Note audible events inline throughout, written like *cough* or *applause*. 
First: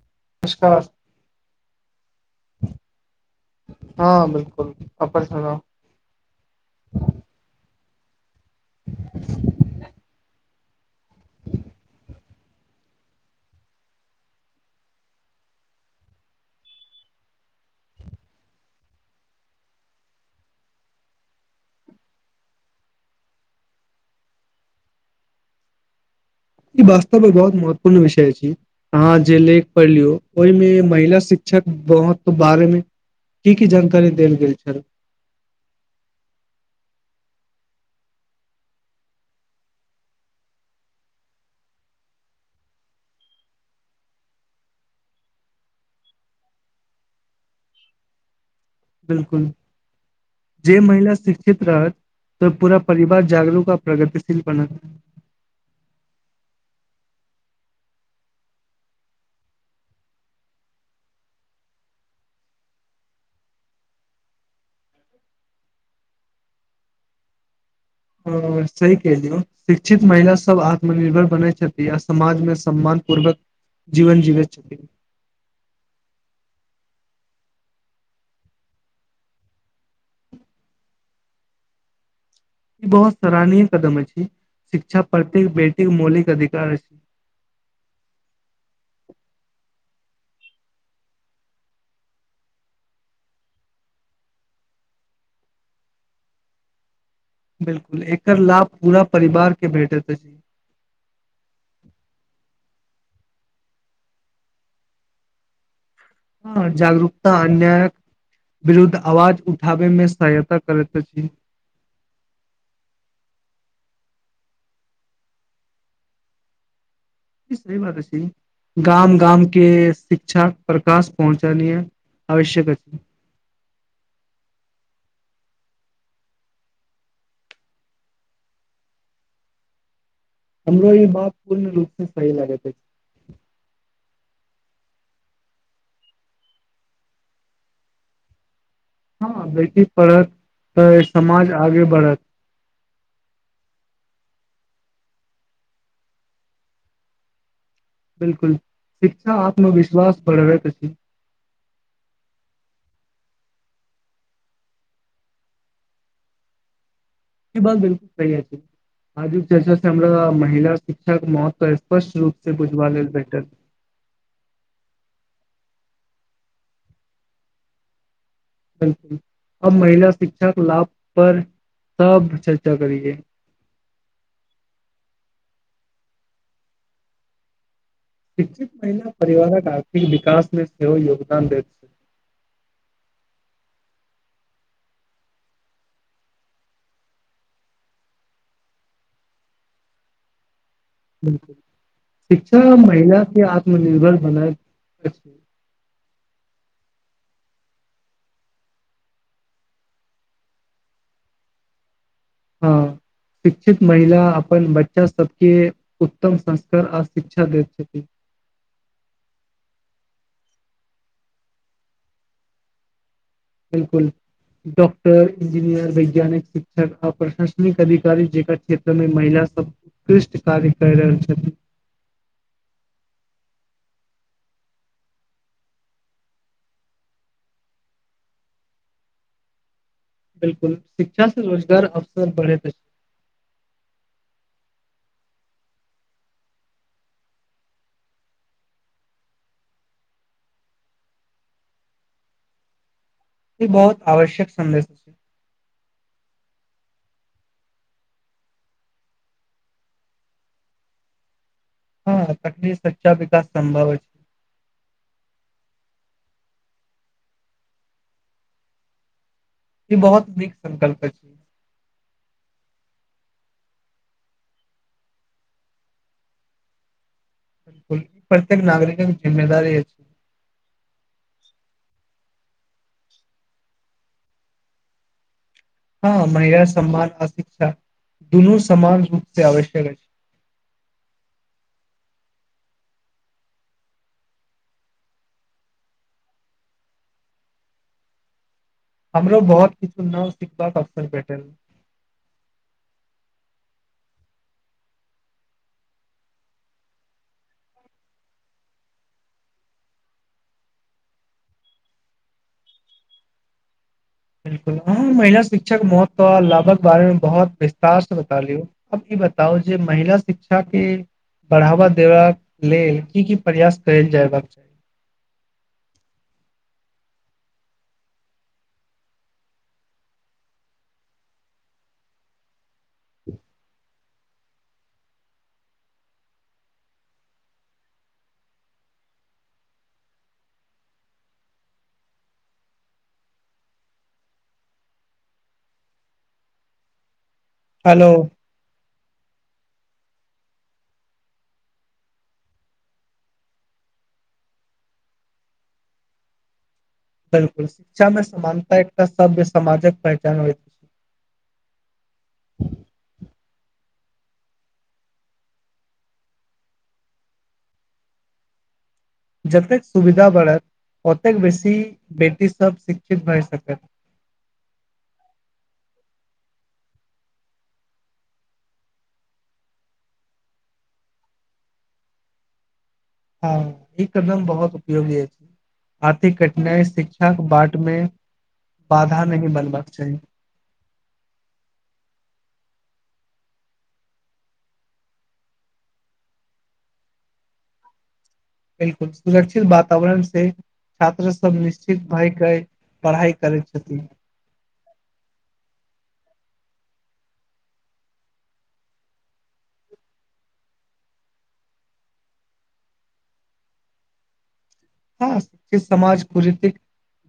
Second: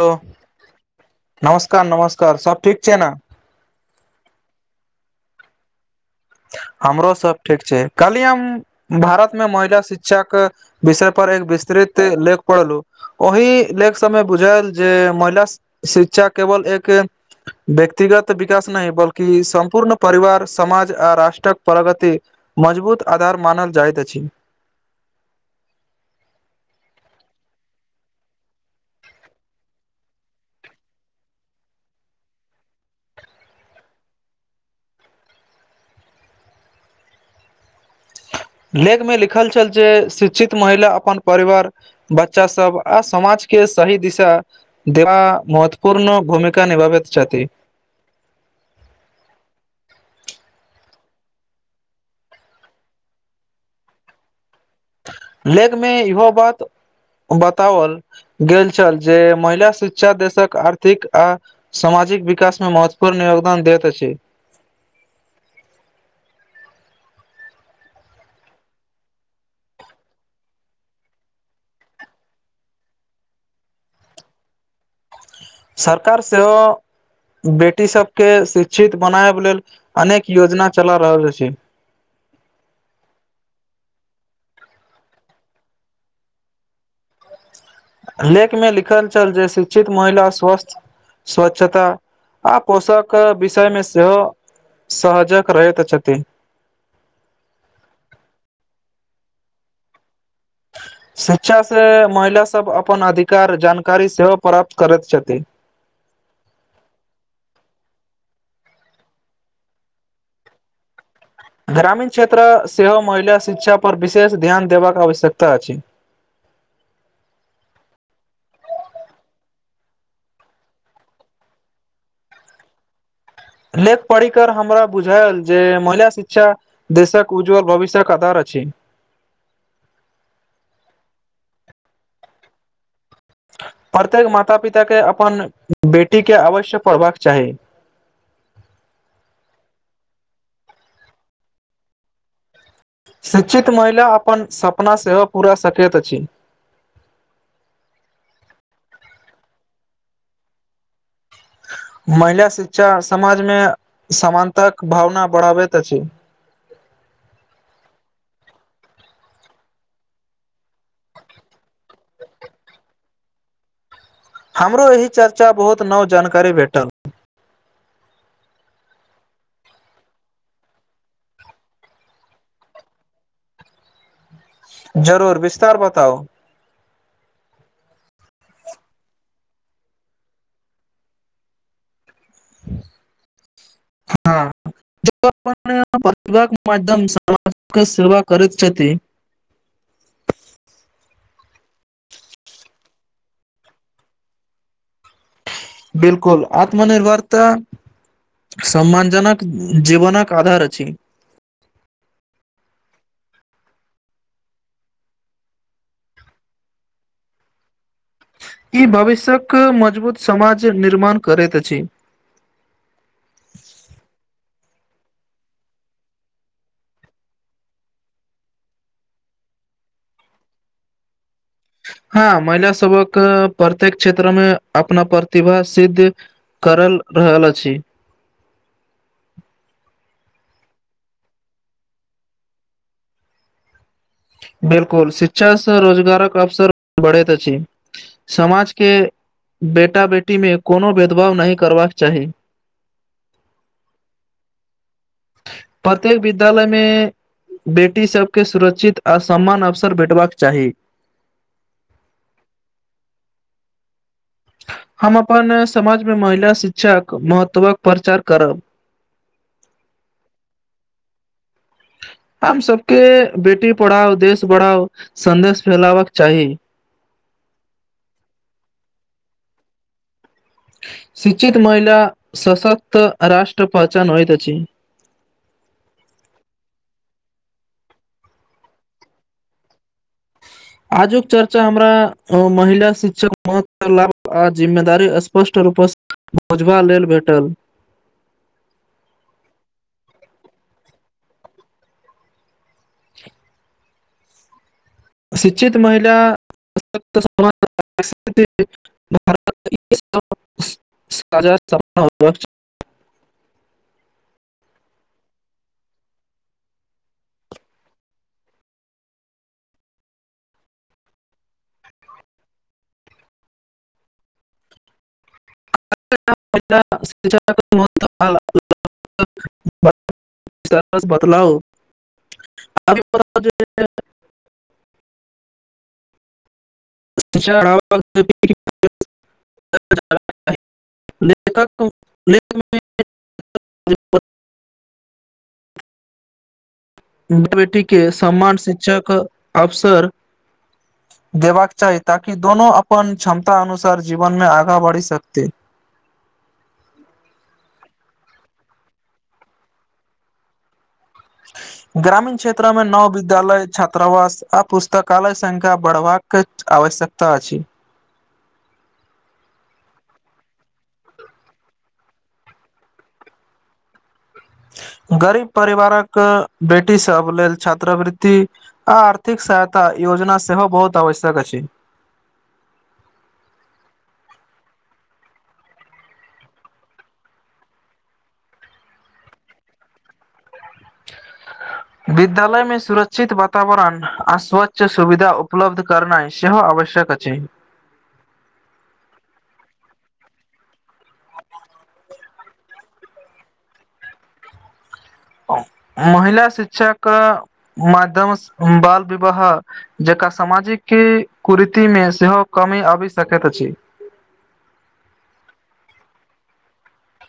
Hello नमस्कार नमस्कार नमस्कार सब ठीक छै ने हँ बिलकुल अपन सुनाअ हमरो सब ठीक छै कल्हि हम भारतमे महिला शिक्षाके विषय पर एक विस्तृत लेख पढ़लहुँ ओहि लेख सबमे बुझायल जे महिला शिक्षा केवल एक व्यक्तिगत विकास नहि बल्कि सम्पूर्ण परिवार समाज राष्ट्रक प्रगति मजबूत आधार मानल जाइत अछि ई वास्तव बहुत महत्वपूर्ण विषय अछि अहाँ जे लेख पढ़लियौ ओहिमे महिला शिक्षक बहुत बारेमे की की जानकारी देल गेल छल लेख मे लिखल छल जे शिक्षित महिला अपन परिवार बच्चा सब आ समाजकेँ सही दिशा दवा महत्वपूर्ण भूमिका निभाबैत छथि बिलकुल जे महिला शिक्षित रहत तऽ पूरा परिवार जागरूक आ प्रगतिशील बनत लेखमे इहो बात बतावल गेल छल जे महिला शिक्षा देशक आर्थिक आ सामाजिक विकास मे महत्वपूर्ण योगदान दैत अछि हँ सही कहलियै शिक्षित महिला सभ आत्मनिर्भर बनैत छथि आ समाजमे सम्मान पूर्वक जीवन जीवैत छथि सरकार सेहो बेटी सबकेँ शिक्षित बनायब लेल अनेक योजना चला रहल छै ई बहुत सराहनीय कदम छै शिक्षा प्रति बेटीक मौलिक अधिकार अछि लेख मे लिखल छल जे शिक्षित महिला स्वस्थ स्वच्छता आ पोषक विषयमे सेहो सहजक रहैत छथि बिलकुल एकर लाभ पूरा परिवारकेँ भेटैत अछि शिक्षा से महिला सभ अपन अधिकार जानकारी सेहो प्राप्त करैत छथि हँ जागरूकता अन्यायक विरुद्ध आवाज उठाबे मे सहायता करैत अछि ग्रामीण क्षेत्र सेहो महिला शिक्षा पर विशेष ध्यान देबाक आवश्यकता अछि ई सही बात अछि गाम गाम केँ शिक्षा प्रकाश पहुँचेनाय आवश्यक अछि लेख पढ़ि कर हमरा बुझायल जे महिला शिक्षा देशक उज्ज्वल भविष्यक आधार अछि हमरो ई बात पूर्ण रूपे सही लागैत अछि प्रत्येक माता पिता केँ अपन बेटी केँ अवश्य पढ़बाक चाही हँ बेटी पढ़त तऽ ई समाज आगे बढ़त शिक्षित महिला अपन सपना सेहो पूरा सकैत अछि बिल्कुल शिक्षा आत्मविश्वास बढ़बैत अछि महिला शिक्षा समाजमे समानताक भावना बढ़ाबैत अछि ई बात बिल्कुल सही अछि आजुक चर्चा से हमरा महिला शिक्षा केँ महत्व स्पष्ट रूप से बुझबा लेल भेटल हमरो एहि चर्चा बहुत नव जानकारी भेटल बिल्कुल अब महिला शिक्षा कऽ लाभ पर सब चर्चा करियै जरूर विस्तार बताउ शिक्षित महिला परिवारक आर्थिक विकास मे सेहो योगदान देैत छै *inaudible* हँ जो अपन प्रतिभा कऽ माध्यम सँ सामाज कऽ सेेवा करैत छथि बिल्कुल शिक्षा महिला केँ आत्मनिर्भर बनायत अछि बिलकुल आत्मनिर्भरता सम्मान जनक जीवनक आधार अछि हँ शिक्षित महिला अपन बच्चा सबके उत्तम संस्कार आ शिक्षा दैत छथिन ई भविष्यक मजबूत समाज निर्माण करैत अछि बिल्कुल डॉक्टर इंजीनियर वैज्ञानिक शिक्षक आ प्रशासनिक अधिकारी जेकर क्षेत्रमे महिला सब उतकृष्ट कार्य कैय रहल छथिन। हँ महिला सबक प्रत्येक क्षेत्र मे अपना प्रतिभा सिद्ध करल रहल अछि बिलकुल शिक्षा से रोजगार अवसर बढैत अछि। बिल्कुल शिक्षा से रोजगारक अवसर बढ़ैत अछि समाजके बेटा बेटीमे कोनो भेदभाव नहि करबाक चाही ई बहुत आवश्यक सन्देश। प्रत्येक विद्यालय मे बेटी सबके सुरक्षित आ समान अवसर भेटबाक चाही। हँ तखने सच्चा विकास संभव अछि। हम अपन समाजमे महिला शिक्षाक महत्वक प्रचार करब ई बहुत नीक संकल्प अछि। आब सबके बेटी पढ़ाओ देश बढ़ाओ सन्देश फैलावक चाही बिलकुल प्रत्येक नागरिकक जिम्मेदारी अछि शिक्षित महिला सशक्त आ राष्ट्र पहचान होइत अछि हँ महिला सम्मान आ शिक्षा दुनू समान रूप से आवश्यक अछि आजुक चर्चा हमरा महिला शिक्षाक महत्व लाभ आ जिम्मेदारी स्पष्ट रूप सँ बुझबा लेल भेटल हमरो बहुत किछु नव सिखबाक अवसर भेटल शिक्षित महिला *unintelligible* *unintelligible* बिल्कुल अहाँ महिला शिक्षक भऽ कऽ लाभक बारेमे बहुत विस्तारसँ बता लियौ अब ई बताउ जे महिला शिक्षा के बढ़ावा देबाक लेल की की प्रयास कएल जएबाक चाही *unintelligible* बदलाउ *unintelligible* *unintelligible* लेखक लेख *unintelligible* बे *unintelligible* बेटी के हेलो समान शिक्षक अबसर देबाक चाही ताकि दोनो अपन क्षमता अनुसार जीवन मे आगाँ बढ़ि सकतै बिलकुल शिक्षामे समानता एकटा सभ्य समाजक पहचान होइत अछि *inaudible* ग्रामीण क्षेत्र मे नव विद्यालय छात्रावास आ पुस्तकालय संख्या बढ़बाक क आवश्यकता अछि। जतेक सुविधा बढ़त ओतेक बेसी बेटी सभ शिक्षित भए सकत गरीब परिवारक बेटी सब लेल छात्रवृति आ आर्थिक सहायता योजना सेहो बहुत आवश्यक अछि। हँ ई कदम बहुत उपयोगी अछि। आर्थिक कठिनाइ शिक्षाक बाट मे बाधा नहि बनबाक चाही विद्यालय मे सुरक्षित वातावरण आ स्वच्छ सुविधा उपलब्ध। करनाई सेहो आवश्यक अछि बिलकुल सुरक्षित वातावरण से छात्र सब निश्चित भएके पढ़ाइ करै छथि महिला शिक्षाके माध्यमसँ बाल विवाह जकरा सामाजिक कुरीतिमे सेहो कमी आबि सकैत अछि हँ समाज कुरीति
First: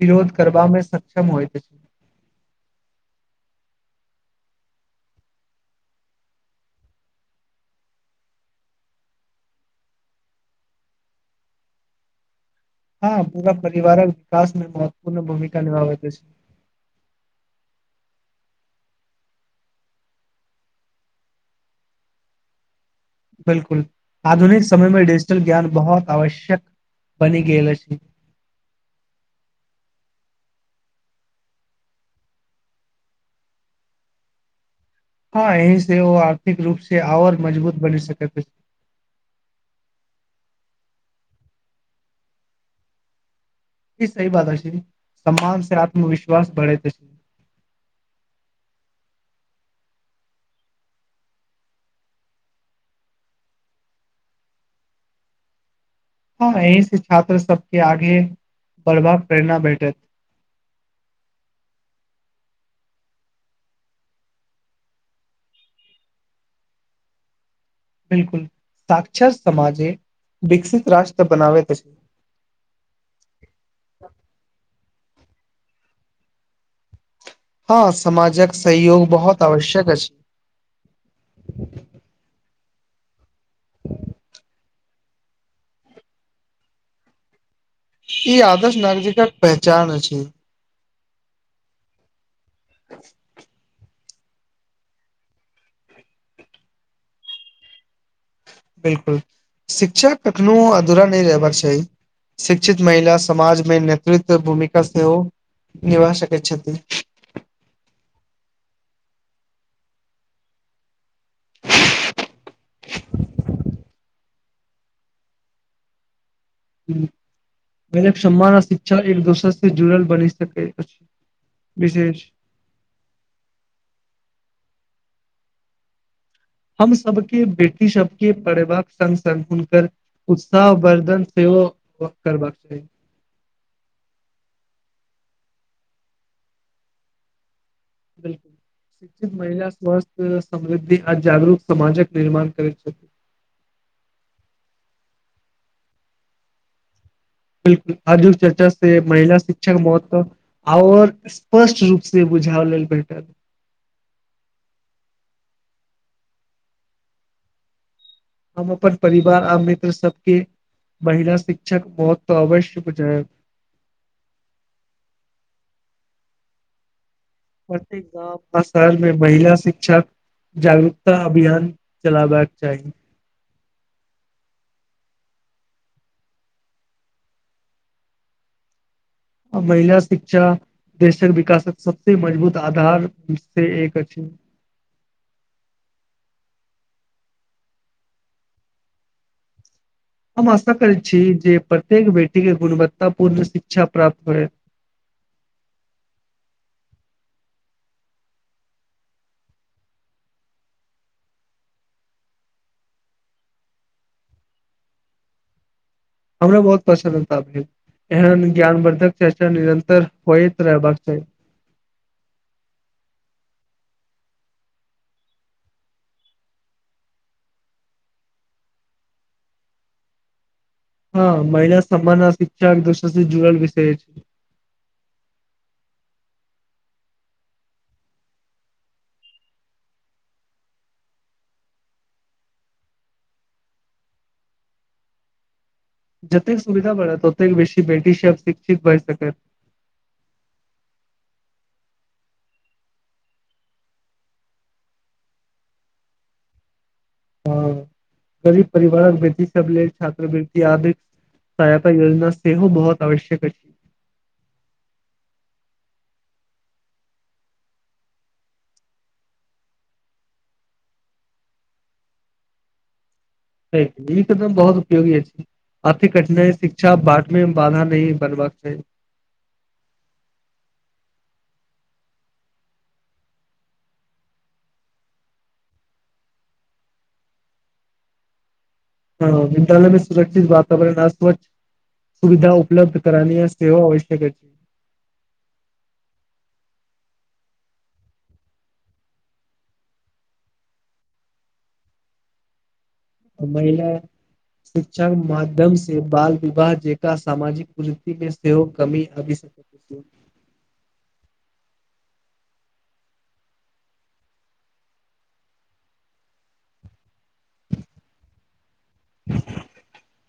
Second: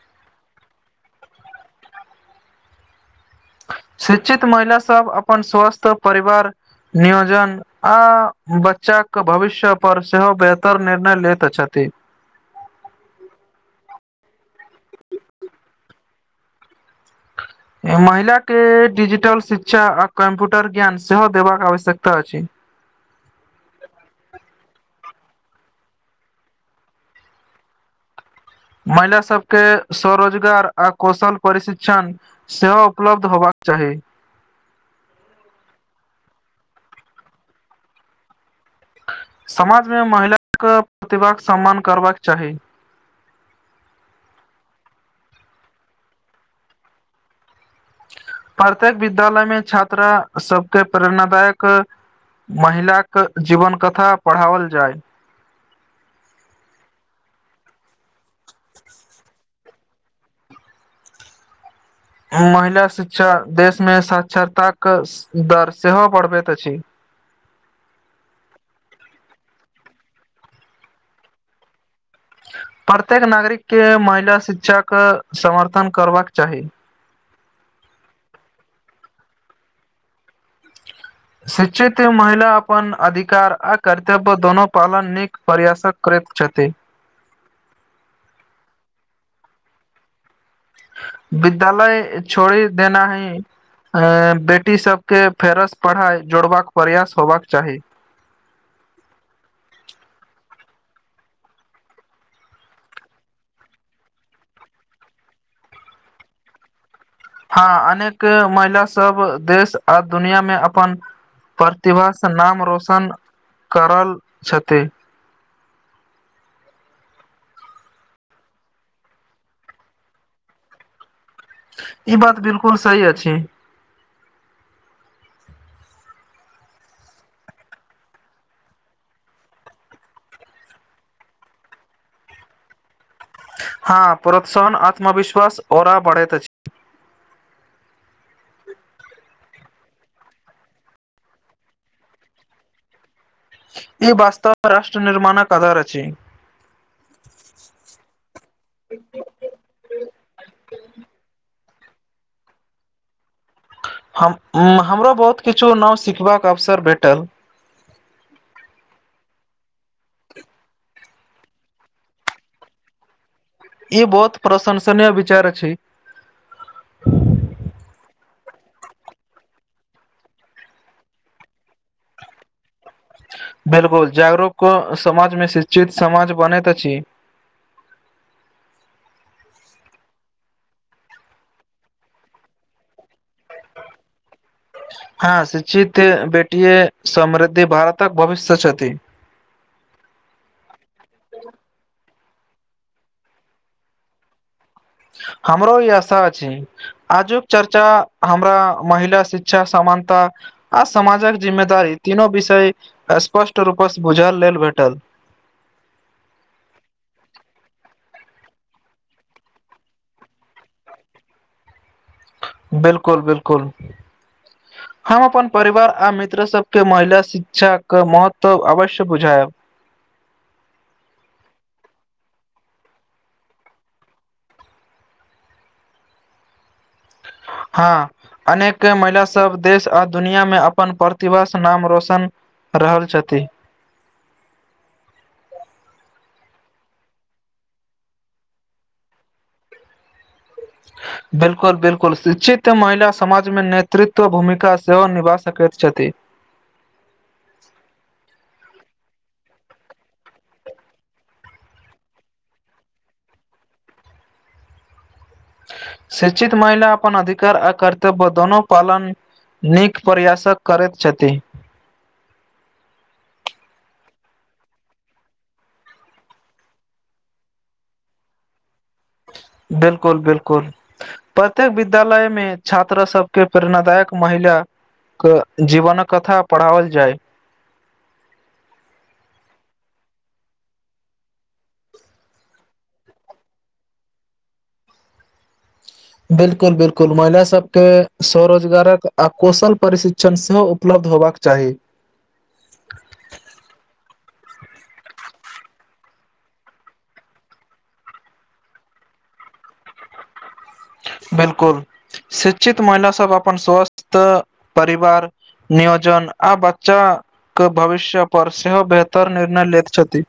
विरोध करवामे सक्षम होइ‌ शिक्षित महिला सब अपन स्वस्थ परिवार नियोजन ओ बच्चाके भविष्य पर सेहो बेहतर निर्णय लैत छथि हँ पूरा परिवारक विकास मे महत्वपूर्ण भूमिका निभाबे अछि महिलाके डिजिटल शिक्षा आ कम्प्यूटर ज्ञान सेहो देबाक आवश्यकता अछि बिलकुल आधुनिक समयमे डिजिटल ज्ञान बहुत आवश्यक बनि गेल अछि महिला सबके स्वरोजगार आ कौशल प्रशिक्षण सेहो उपलब्ध होबाक चाहि हँ यहीं सेहो आर्थिक रूप से आओर मजबूत बनि सकैत अछि समाजमे महिलाके प्रतिभाक सम्मान करबाक चाहि ई सही बात अछि समान से आत्मविश्वास बढ़ेत प्रत्येक विद्यालय मे छात्रा सबके प्रेरणादायक महिलाक के जीवन कथा पढ़ाओल जाय हँ यहीं से छात्र सबके आगे बढ़बा प्रेरणा भेटैत महिला शिक्षा देशमे साक्षरताक दर सेहो बढ़बैत अछि बिलकुल साक्षर समाजे विकसित राष्ट्र बनाबैत छै प्रत्येक नागरिक के महिला शिक्षाके समर्थन करबाक चाहि हँ समाजक सहयोग बहुत आवश्यक छै शिक्षित महिला अपन अधिकार आ कर्तव्य दोनो पालन प्रयासक करैत छथि ई आदर्श नागरिकक पहचान अछि विद्यालय छोड़ि देना ही अ बेटी सब के फेरस पढ़ाई जोड़बाक प्रयास होबाक चाहि बिलकुल शिक्षा कखनो अधूरा नहि रहबाक चाहि शिक्षित महिला समाजमे नेतृत्व भूमिका सेहो निभा सकैत छथिन हँ अनेक महिला सब देश आ दुनिया मे अपन प्रतिभासँ नाम रौशन करल छथि सम्मान आ शिक्षा एक दोसर से जुड़ल बनी सकैत अछि ई विशेष बात बिलकुल सही अछि हम सभके बेटी सबके पढ़ेबाक संग संग हुनकर उत्साह वर्धन सेहो करबाक चाहि हँ प्रोत्साहन आत्मविश्वास ओरा बढ़ैत अछि महिला स्वस्थ समृद्धि आ जागरूक समाजक निर्माण करैत छै ई वास्तव राष्ट्र निर्माणक अधार अछि आधुनिक चर्चा से महिला शिक्षा महत्व और स्पष्ट रूप से बुझाव लेल भेटल हम हमरो बहुत किछु नाव सिखबाक अवसर भेटल ओकर परिवार आ मित्र सबके महिला शिक्षक महत्व अवश्य बुझएब ई बहुत प्रशंसनीय विचार अछि प्रत्येक गाँव आ शहरमे महिला शिक्षक जागरूकता अभियान चलाबेक के चाहि बिलकुल जागरूक समाजमे शिक्षित समाज बनैत अछि महिला शिक्षा देशक विकासक सबसे मजबूत आधार से एक अछि हँ शिक्षित बेटीए समृद्धि भारतक भवष्यत छथि हम आशा करै छी जे प्रत्येक बेटीके गुणवत्ताापूर्ण शिक्षा प्राप्त होए हमरो ई आशा अछी आजुक चर्चा हमरा महिला शिक्षा समानता आ समाजक जिम्मेदारी तीनो विषय स्पष्ट रूप से बुझल लेल भेटल अछि हमरो बहुत प्रसन्नता भेल एहन ज्ञानवर्द्धक चर्चा निरंतर होत रहबाका चाहि बिलकुल बिलकुल हम अपन परिवार आ मित्र सबके महिला शिक्षाके महत्व अवश्य बुझाब हँ महिला समान शिक्षा दोष जुड़ल विषय छै हँ अनेक महिला सब देश आ दुनियामे अपन प्रतिभा सँ नाम रोशन रहल छथि जतेक सुविधा बढ़त ओतेक बेसी बेटीसँ शिक्षित भए सकैत *inaudible* बिलकुल बिलकुल शिक्षित महिला समाजमे नेतृत्व भूमिका सेहो निभा सकैत छथि ह गरीब परिवारक बेटी सब लेल छात्रवृति आधिक सहायता योजना सेहो बहुत आवश्यक अछि शिक्षित महिला अपन अधिकार आ कर्तव्य दुनो पालन नीक प्रयासक करैत छथि ई एकदम बहुत उपयोगी अछि आर्थिक कठिनाइ शिक्षा बाट मे बाधा नहि बनबाक चाहि बिल्कुल बिल्कुल प्रत्येक विद्यालय मे छात्र सबके प्रेरणादायक महिला जीवनक कथा पढ़ाओल जाइ हँ विद्यालय मे सुरक्षित वातावरण आ स्वच्छ सुविधा उपलब्ध करानिये सेहो आवश्यक छै बिलकुल बिलकुल महिला सब के स्वरोजगारक कौशल परीक्षण चण सेहो उपलब्ध होयबाक चाहि महिला शिक्षाके माध्यम से बाल विवाह जे एकटा सामाजिक कुरूति मे सेहो कमी आबि सकैत अछि बिल्कुल शिक्षित महिला सब अपन स्वस्थ परिवार नियोजन आ बच्चाके भविष्य पर सेहो बेहतर निर्णय लैत छथि